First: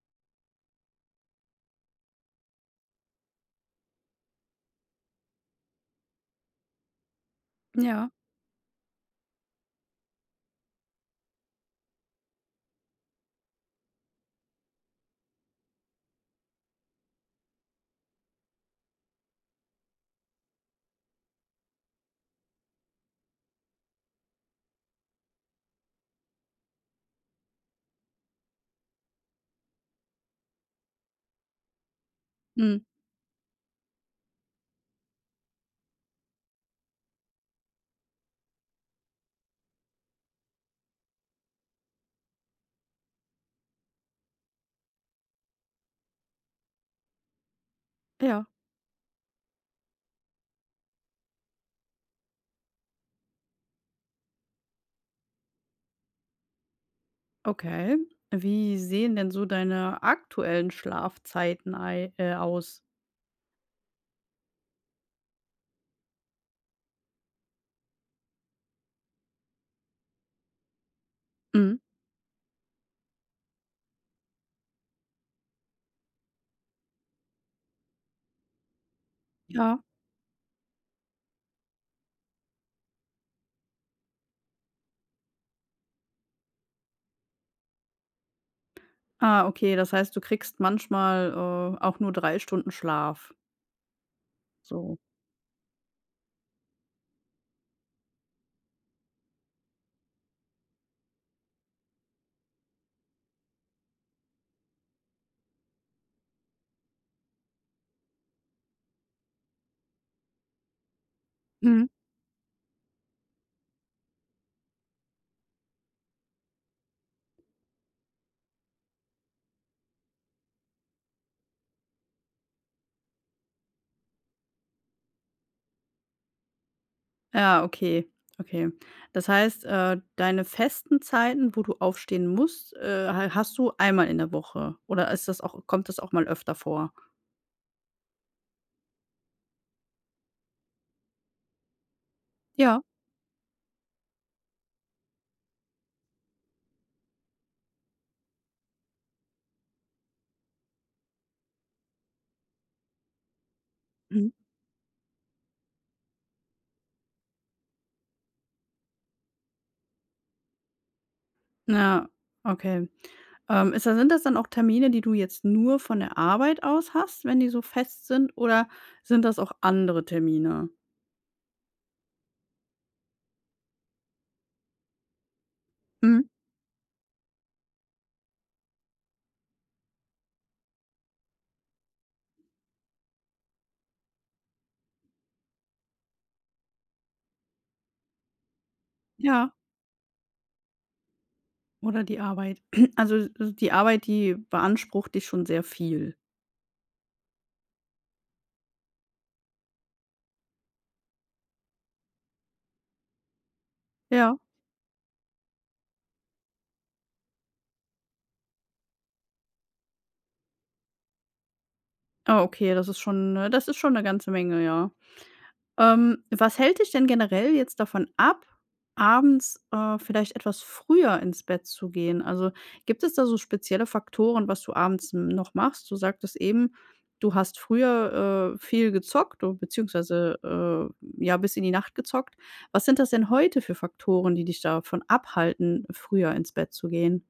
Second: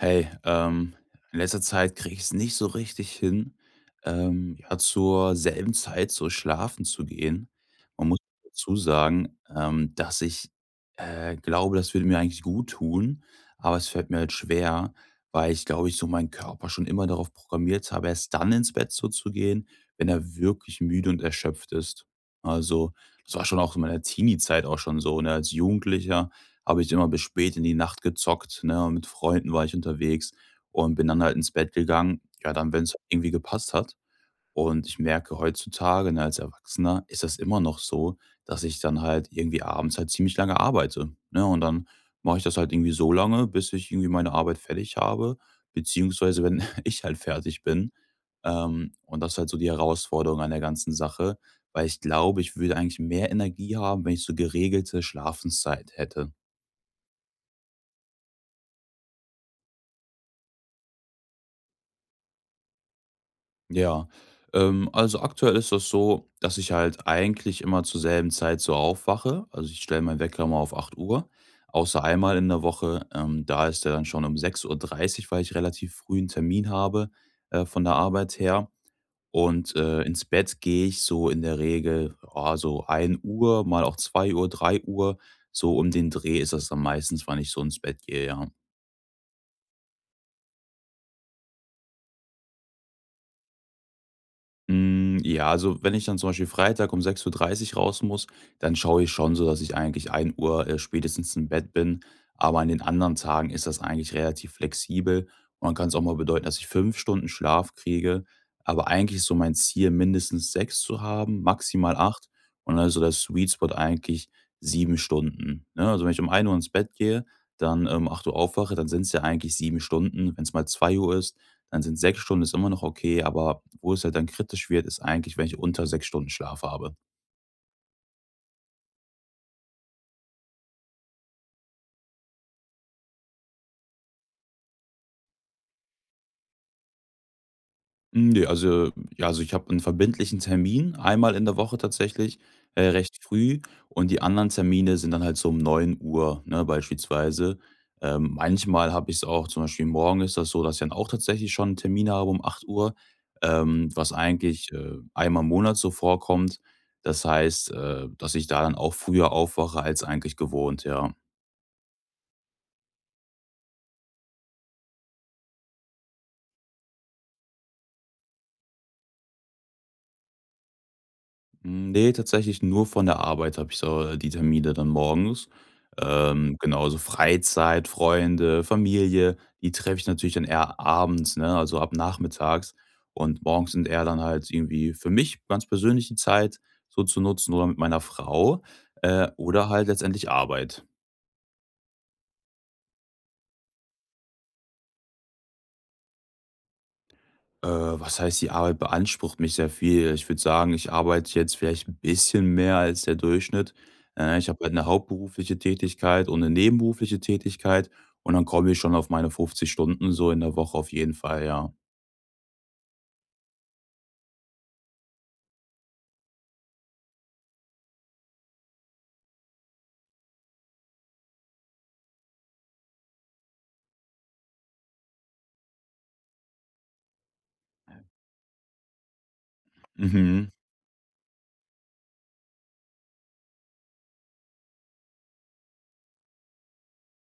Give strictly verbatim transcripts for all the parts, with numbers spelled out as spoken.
Hey, ähm, in letzter Zeit kriege ich es nicht so richtig hin, ähm, ja, zur selben Zeit so schlafen zu gehen. Man Ja, muss dazu sagen, ähm, dass ich äh, glaube, das würde mir eigentlich gut tun, aber es fällt mir halt schwer, weil ich glaube, ich so meinen Körper schon immer darauf programmiert habe, erst dann ins Bett so zu gehen, wenn er wirklich müde und erschöpft ist. Also, das war schon auch in meiner Teenie-Zeit auch schon so, ne, als Jugendlicher habe ich immer bis spät in die Nacht gezockt, ne? Und mit Freunden war ich unterwegs und bin dann halt ins Bett gegangen. Ja, dann, mhm, wenn es irgendwie gepasst hat. Und ich merke heutzutage, ne, als Erwachsener ist das immer noch so, dass ich dann halt irgendwie abends halt ziemlich lange arbeite, ne? Und dann mache ich das halt irgendwie so lange, bis ich irgendwie meine Arbeit fertig habe, beziehungsweise wenn ich halt fertig bin. ja, Ähm, und das ist halt so die Herausforderung an der ganzen Sache, weil ich glaube, ich würde eigentlich mehr Energie haben, wenn ich so geregelte Schlafenszeit hätte. okay. Wie sehen denn so deine aktuellen Schlafzeiten ei äh, aus? Ja, ähm, also aktuell ist das so, dass ich halt eigentlich immer zur selben Zeit so aufwache. Also ich stelle meinen Wecker mal auf acht Uhr, Mhm, außer einmal in der Woche. Ähm, da ist er dann schon um sechs Uhr dreißig, weil ich relativ früh einen Termin habe, äh, von der Arbeit her. Und ja. äh, ins Bett gehe ich so in der Regel, ja, so 1 Uhr, mal auch zwei Uhr, drei Uhr. So um den Dreh ist das dann meistens, wann ich so ins Bett gehe, ja. Ah, okay, das heißt, du kriegst manchmal, äh, auch nur drei Stunden Schlaf, so. Hm, ja, also wenn ich dann zum Beispiel Freitag um sechs Uhr dreißig raus muss, dann schaue ich schon so, dass ich eigentlich ein Uhr, äh, spätestens im Bett bin. Aber an den anderen Tagen ist das eigentlich relativ flexibel und dann kann es auch mal bedeuten, dass ich fünf Stunden Schlaf kriege. Aber eigentlich ist so mein Ziel, mindestens sechs zu haben, Mhm. maximal acht, und dann ist so der Sweet Spot eigentlich sieben Stunden, ne? Also, wenn ich um ein Uhr ins Bett gehe, dann um acht Uhr aufwache, dann sind es ja eigentlich sieben Stunden. Wenn es mal zwei Uhr ist, dann sind sechs Stunden ist immer noch okay, aber wo es halt dann kritisch wird, ist eigentlich, wenn ich unter sechs Stunden Schlaf habe. Ja, okay, okay. Das heißt, äh, deine festen Zeiten, wo du aufstehen musst, äh, ha hast du einmal in der Woche oder ist das auch kommt das auch mal öfter vor? Hm, ne, also ja, also ich habe einen verbindlichen Termin einmal in der Woche tatsächlich, Ja. äh, recht früh, und die anderen Termine sind dann halt so um neun Uhr, ne, beispielsweise. Ähm, manchmal habe ich's auch, zum Beispiel morgen ist das so, dass ich dann auch tatsächlich schon 'n Termin habe um acht Uhr, ähm, was Mhm. eigentlich, äh, einmal im Monat so vorkommt. Das heißt, äh, dass ich da dann auch früher aufwache als eigentlich gewohnt, ja. Ja, okay. Ähm, ist da Sind das dann auch Termine, die du jetzt nur von der Arbeit aus hast, wenn die so fest sind, oder sind das auch andere Termine? Hm, nee, tatsächlich nur von der Arbeit habe ich so äh, die Termine dann morgens. Mhm. Ähm, genau, also Freizeit, Freunde, Familie, die treffe ich natürlich dann eher abends, ne, also ab nachmittags. Und morgens sind eher dann halt irgendwie für mich ganz persönlich die Zeit so zu nutzen oder mit meiner Frau, äh, Ja, oder halt letztendlich Arbeit. oder die Arbeit. Also, äh, die Arbeit, die beansprucht dich schon sehr viel. Äh, was heißt, die Arbeit beansprucht mich sehr viel. Ich würde sagen, ich arbeite jetzt vielleicht ein bisschen mehr als der Durchschnitt. Äh, Ja. ich habe halt 'ne hauptberufliche Tätigkeit und eine nebenberufliche Tätigkeit, und dann komme ich schon auf meine fünfzig Stunden so in der Woche auf jeden Fall, ja. Ah, okay, das ist schon, äh das ist schon eine ganze Menge, ja. Ähm, was hält dich denn generell jetzt davon ab, abends, äh, vielleicht etwas früher ins Bett zu gehen? Also, gibt es da so spezielle Faktoren, was du abends m- noch machst? Du sagtest eben, du hast früher, äh, viel gezockt o beziehungsweise, Mhm. äh, ja, bis in die Nacht gezockt. Was sind das denn heute für Faktoren, die dich davon abhalten, früher ins Bett zu gehen?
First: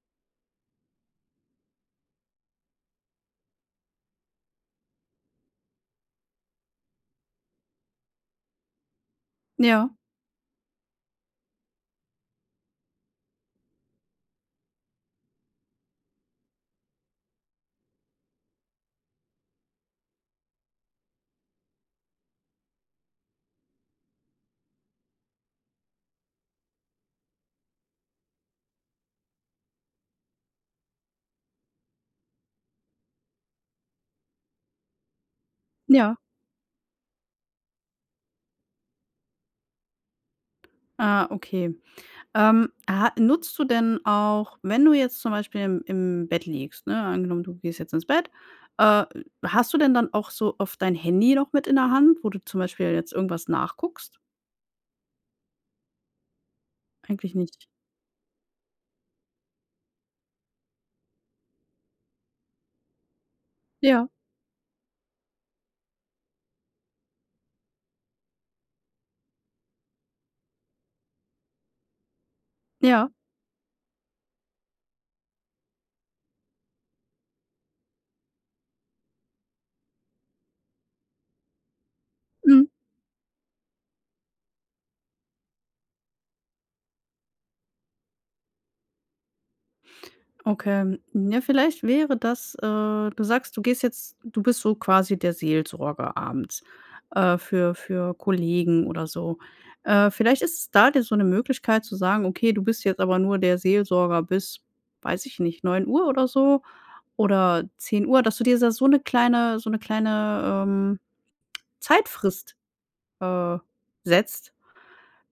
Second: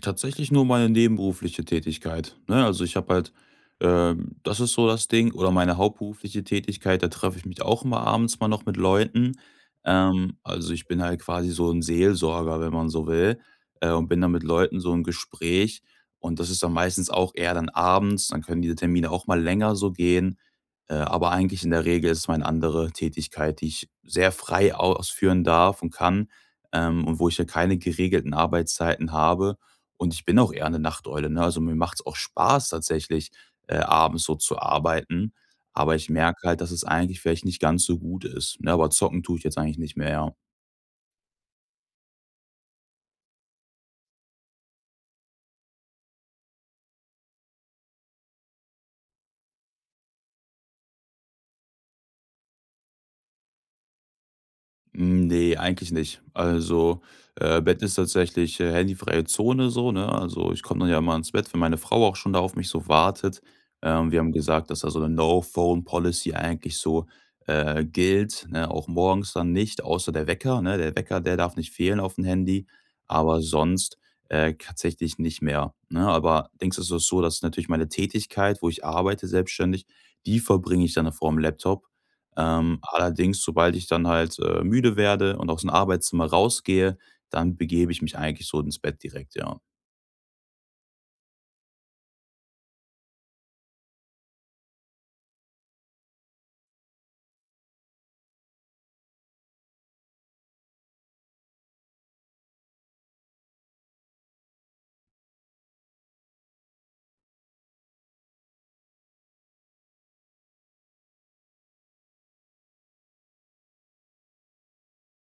Tatsächlich nur meine nebenberufliche Tätigkeit, ne? Also, ich habe halt ähm, das ist so das Ding, oder meine hauptberufliche Tätigkeit, da treffe ich mich auch immer abends mal noch mit Leuten. Ja, Ähm, also, ich bin halt quasi so ein Seelsorger, wenn man so will, äh, und bin dann mit Leuten so im Gespräch, und das ist dann meistens auch eher dann abends, dann können diese Termine auch mal länger so gehen. Äh, aber eigentlich in der Regel ist es meine andere Tätigkeit, die ich sehr frei ausführen darf und kann, ähm, und wo ich ja keine geregelten Arbeitszeiten habe, und ich bin auch eher eine Nachteule, ne? Also, mir macht's auch Spaß tatsächlich, äh, abends so zu arbeiten, aber ich ja. merke halt, dass es eigentlich vielleicht nicht ganz so gut ist, ne? Aber zocken tue ich jetzt eigentlich nicht mehr, ja. Ah, okay. Ähm, ha Nutzt du denn auch, wenn du jetzt zum Beispiel im im Bett liegst, ne, angenommen, du gehst jetzt ins Bett, äh, hast du denn dann auch so oft dein Handy noch mit in der Hand, wo du zum Beispiel jetzt irgendwas nachguckst? Hm, nee, eigentlich nicht. Also, Eigentlich äh, nicht. Bett ist tatsächlich äh, handyfreie Zone so, ne? Also, ich komme dann ja immer ins Bett, wenn meine Frau auch schon da auf mich so wartet. Ja, Ähm, wir haben gesagt, dass da so eine No-Phone-Policy eigentlich so äh, gilt, ne? Auch morgens dann nicht, außer der Wecker, ne? Der Wecker, der darf nicht fehlen auf dem Handy, ja. aber sonst äh, tatsächlich nicht mehr, ne? Aber denkst du, es ist so, dass natürlich meine Tätigkeit, wo ich arbeite selbstständig, die verbringe ich dann vorm Laptop. Mhm. Ähm, allerdings, sobald ich dann halt äh, müde werde und aus dem Arbeitszimmer rausgehe, dann begebe ich mich eigentlich so ins Bett direkt, ja. Okay, ja, vielleicht wäre das, äh du sagst, du gehst jetzt du bist so quasi der Seelsorger abends, äh, für für Kollegen oder so. Äh, vielleicht ist es da dir so eine Möglichkeit zu sagen: „Okay, du bist jetzt aber nur der Seelsorger bis, weiß ich nicht, neun Uhr oder so oder zehn Uhr, dass du dir da so eine kleine so eine kleine, ähm, Zeitfrist, äh, setzt.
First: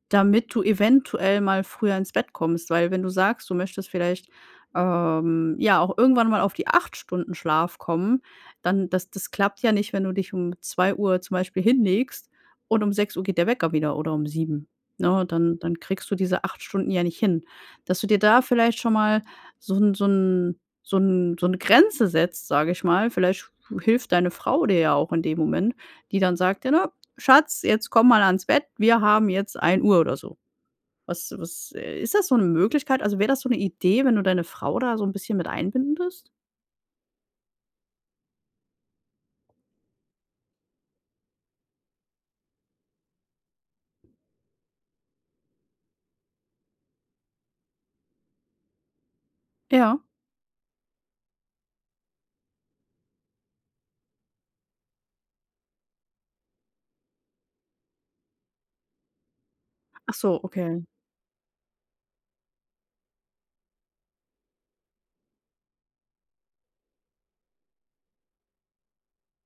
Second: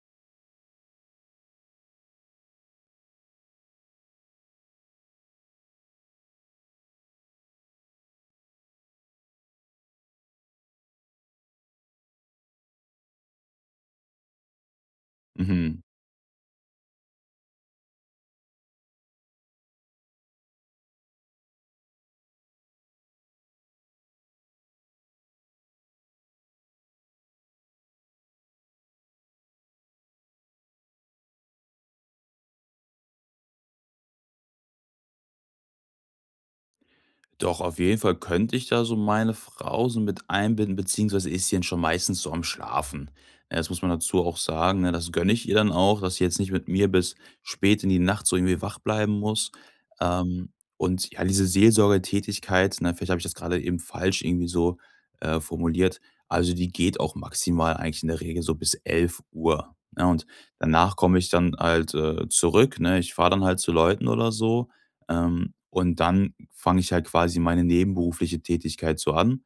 Damit du eventuell mal früher ins Bett kommst, weil wenn du sagst, du möchtest vielleicht, ähm, ja, auch irgendwann mal auf die acht Stunden Schlaf kommen, dann das das klappt ja nicht, wenn du dich um zwei Uhr zum Beispiel hinlegst und um sechs Uhr geht der Wecker wieder oder um sieben. Ne? Dann dann Mhm. kriegst du diese acht Stunden ja nicht hin. Dass du dir da vielleicht schon mal so 'n so 'n so 'n so 'ne Grenze setzt, sage ich mal. Vielleicht hilft deine Frau dir ja auch in dem Moment, die dann sagt: „Ja, ne, Schatz, jetzt komm mal ans Bett, wir haben jetzt ein Uhr oder so. Was was äh, Ist das so 'ne Möglichkeit? Also, wäre das so 'ne Idee, wenn du deine Frau da so 'n bisschen mit einbindest? Doch, auf jeden Fall könnte ich da so meine Frau so mit einbinden, beziehungsweise ist sie dann schon meistens so am Schlafen. Ja, das muss man dazu auch sagen. Ne? Das gönne ich ihr dann auch, dass sie jetzt nicht mit mir bis spät in die Nacht so irgendwie wach bleiben muss. Ja. Ähm, und ja, diese Seelsorgetätigkeit, ne, vielleicht habe ich das gerade eben falsch irgendwie so äh, formuliert. Also die geht auch maximal eigentlich in der Regel so bis elf Uhr. Ne? Ach Und so, okay. danach komme ich dann halt äh, zurück. Ne? Ich fahre dann halt zu Leuten oder so, ähm, und dann fange ich halt quasi meine nebenberufliche Tätigkeit so an,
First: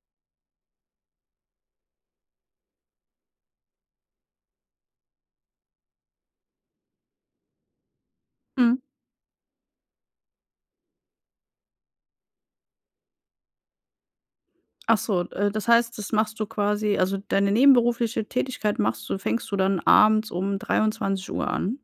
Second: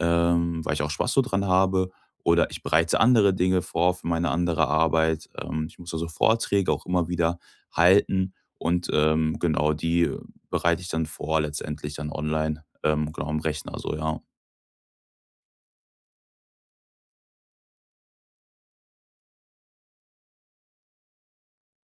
ähm, weil ich auch Spaß so dran habe. Oder ich bereite andere Dinge vor für meine andere Arbeit. Ähm, ich muss also Vorträge auch immer wieder halten. Mhm. Und ähm, genau, die bereite ich dann vor, letztendlich dann online, ähm, genau am Rechner, so ja. Ach so, äh, das heißt, das machst du quasi also, deine nebenberufliche Tätigkeit machst du fängst du dann abends um dreiundzwanzig Uhr an?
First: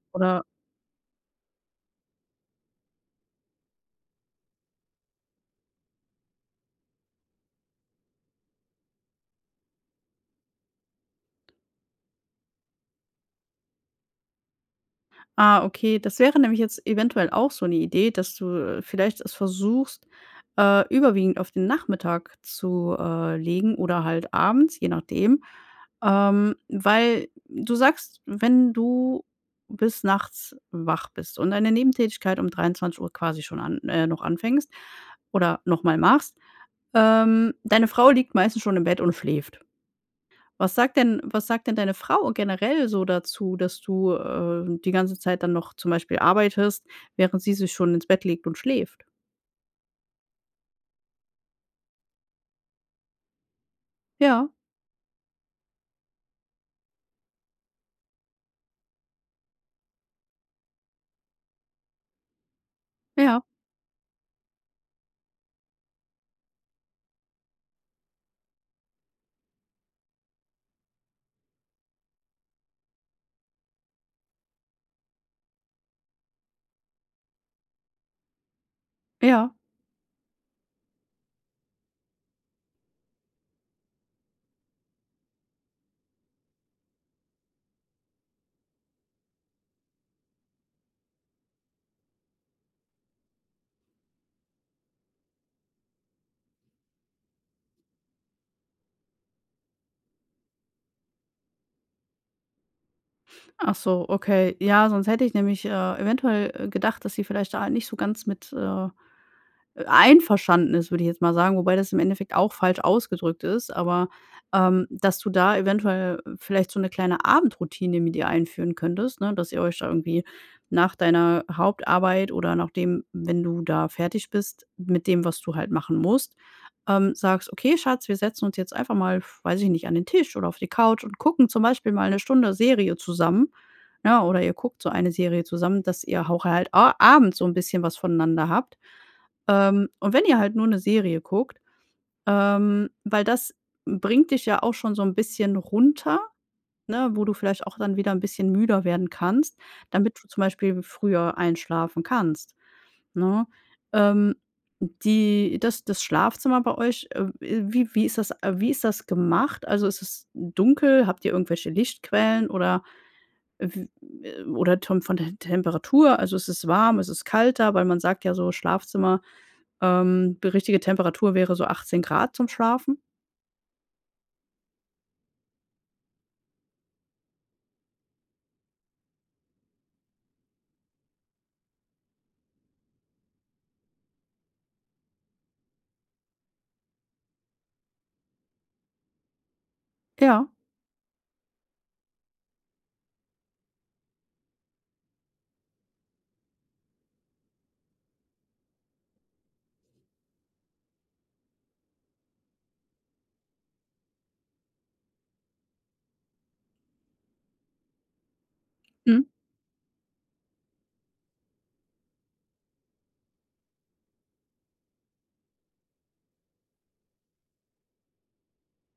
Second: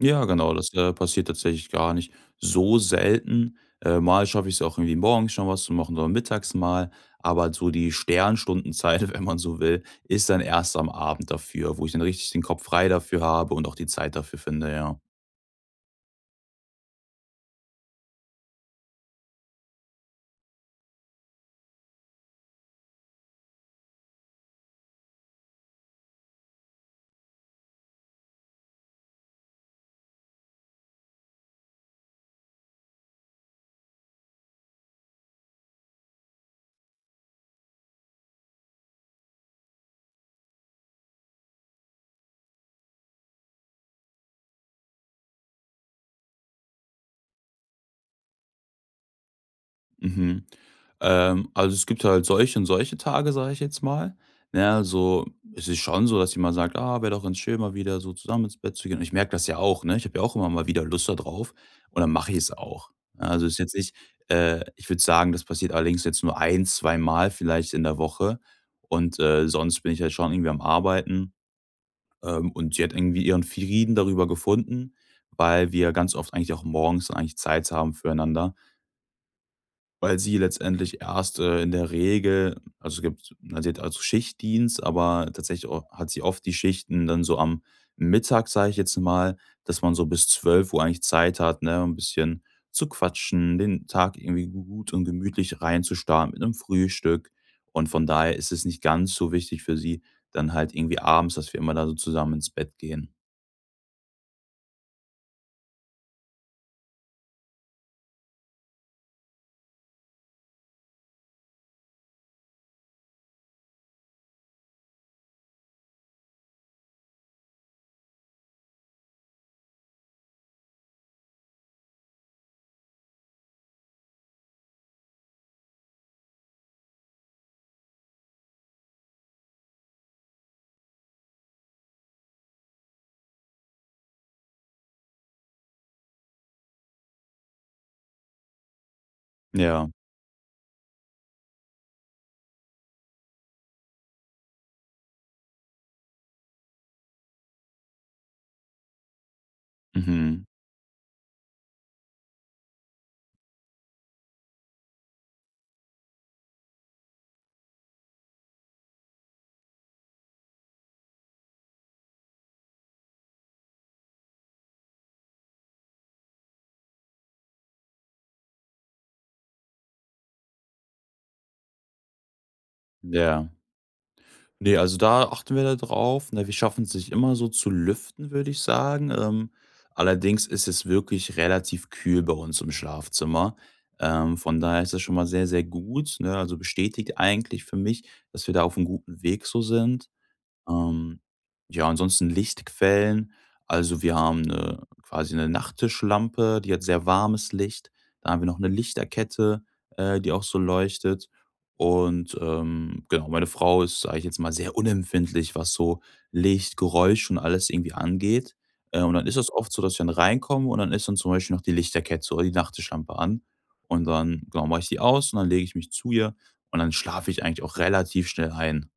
Ja, Oder. genau, das äh, passiert tatsächlich gar nicht so selten. Äh, mal schaffe ich es auch irgendwie morgens schon was zu machen oder mittags mal, aber so die Sternstundenzeit, wenn man so will, ist dann erst am Abend dafür, wo ich dann richtig den Kopf frei dafür habe und auch die Zeit dafür finde, ja. Ah, okay. Das wäre nämlich jetzt eventuell auch so eine Idee, dass du, äh, vielleicht es versuchst, äh, überwiegend auf den Nachmittag zu, äh, legen oder halt abends, je nachdem. Ähm, weil du sagst, wenn du bis nachts wach bist und deine Nebentätigkeit um dreiundzwanzig Uhr quasi schon an äh, noch anfängst oder noch mal machst, ähm, deine Frau liegt meistens schon im Bett und schläft. Was sagt denn was sagt denn deine Frau generell so dazu, dass du, äh, die ganze Zeit dann noch zum Beispiel arbeitest, während sie sich schon ins Bett legt und schläft? Mhm. Ähm, also es gibt halt solche und solche Tage, sage ich jetzt mal. Ja, Ne, also es ist schon so, dass jemand sagt, ah, wäre doch ganz schön, mal wieder so zusammen ins Bett zu gehen. Und ich merke das ja auch, ne? Ich habe ja auch immer mal wieder Lust da drauf, und dann mache ich es auch. ja, Also es ist jetzt nicht, äh, ich würde sagen, das passiert allerdings jetzt nur ein, zwei Mal vielleicht in der Woche. Und äh, sonst bin ich halt schon irgendwie am Arbeiten. Ähm, und sie hat irgendwie ihren Frieden darüber gefunden, weil wir ganz oft eigentlich auch morgens dann eigentlich Zeit haben füreinander. ja. Weil sie letztendlich erst äh, in der Regel, also, es gibt na, sie hat also Schichtdienst, aber tatsächlich o hat sie oft die Schichten dann so am Mittag, sage ich jetzt mal, dass man so bis zwölf Uhr eigentlich Zeit hat, ne, ein bisschen zu quatschen, den Tag irgendwie gut und gemütlich reinzustarten mit einem Frühstück. Und von daher ist es nicht ganz so wichtig für sie dann halt irgendwie abends, dass wir immer da so zusammen ins Bett gehen. Ach so, okay. Ja, sonst hätte ich nämlich, äh, eventuell, äh, gedacht, dass sie vielleicht da nicht so ganz mit, äh Äh, einverstanden ist, würde ich jetzt mal sagen, wobei das im Endeffekt auch falsch ausgedrückt ist, aber, ähm, dass du da eventuell vielleicht so eine kleine Abendroutine mit ihr einführen könntest, ne, dass ihr euch da irgendwie nach deiner Hauptarbeit oder nachdem wenn du da fertig bist mit dem, was du halt machen musst, ähm, sagst: „Okay, Schatz, wir setzen uns jetzt einfach mal, weiß ich nicht, an den Tisch oder auf die Couch und gucken zum Beispiel mal eine Stunde Serie zusammen“, ja, oder ihr guckt so eine Serie zusammen, dass ihr auch halt a abends so ein bisschen was voneinander habt. Ja. Ähm, und wenn ihr halt nur eine Serie guckt, ähm, weil das bringt dich ja auch schon so ein bisschen runter, ne, wo du vielleicht auch dann wieder ein bisschen müder werden kannst, damit du zum Mhm. Beispiel früher einschlafen kannst, ne? Ähm, die das das Schlafzimmer bei euch, äh, wie wie ist das äh, wie ist das gemacht? Also, ist es dunkel? Habt ihr irgendwelche Lichtquellen oder w äh, oder tom von der Temperatur? Also, ist es warm? Ist es kalt da? Weil man sagt ja so, Schlafzimmer ähm, die richtige Temperatur wäre so achtzehn Grad zum Schlafen. Ja. Ne, also da achten wir da drauf. Ne, wir schaffen es nicht immer so zu lüften, würde ich sagen. Ähm, allerdings ist es wirklich relativ kühl bei uns im Schlafzimmer. Ähm, von daher ist das schon mal sehr, sehr gut. Ne? Also bestätigt eigentlich für mich, dass wir da auf einem guten Weg so sind. Ja. Ähm, ja, ansonsten Lichtquellen. Also wir haben 'ne, quasi eine Nachttischlampe, die hat sehr warmes Licht. Dann haben wir noch eine Lichterkette, äh, die auch so leuchtet. Und ähm, genau, meine Frau ist, sage ich jetzt mal, sehr unempfindlich, was so Licht, Geräusch und alles irgendwie angeht. Äh, und Mhm. dann ist es oft so, dass wir dann reinkommen und dann ist dann zum Beispiel noch die Lichterkette oder die Nachttischlampe an. Und dann, genau, mache ich die aus und dann lege ich mich zu ihr und dann schlafe ich eigentlich auch relativ schnell ein.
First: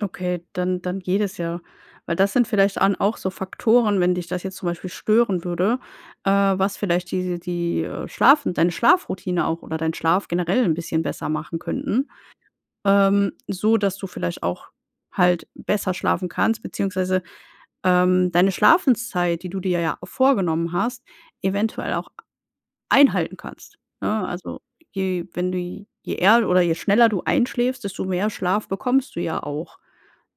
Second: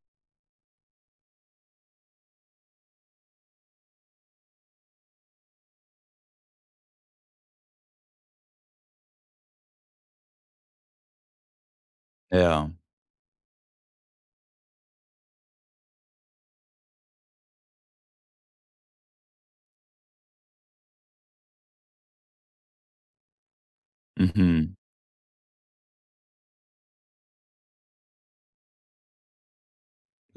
Okay, dann dann geht es ja. Weil das sind vielleicht an auch so Faktoren, wenn dich das jetzt zum Beispiel stören würde, äh, was vielleicht die die, äh, Schlafen deine Schlafroutine auch oder deinen Schlaf generell ein bisschen besser machen könnten, Ja, ähm, so dass du vielleicht auch halt besser schlafen kannst, beziehungsweise, ähm, deine Schlafenszeit, die du dir ja vorgenommen hast, eventuell auch einhalten kannst, ne? Also, mhm. je wenn du je eher oder je schneller du einschläfst, desto mehr Schlaf bekommst du ja auch,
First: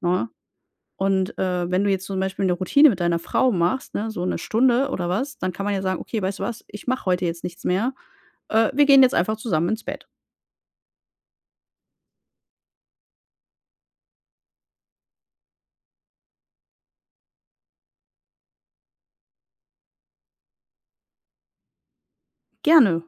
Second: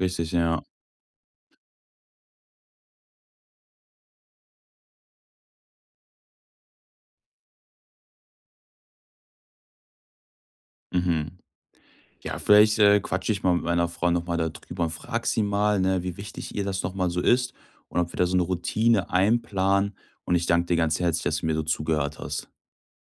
ne? ja. Und, äh, wenn du jetzt zum Beispiel eine Routine mit deiner Frau machst, ne, so eine Stunde oder was, dann kann man ja sagen: „Okay, weißt du was? Ich mache heute jetzt nichts mehr. Äh, wir gehen jetzt einfach zusammen ins Bett.“ Mhm. Ja, vielleicht äh, quatsche ich mal mit meiner Frau noch mal da und frage sie mal, ne, wie wichtig ihr das noch mal so ist und ob wir da so eine Routine einplanen. Und ich danke dir ganz herzlich, dass du mir so zugehört hast. Gerne.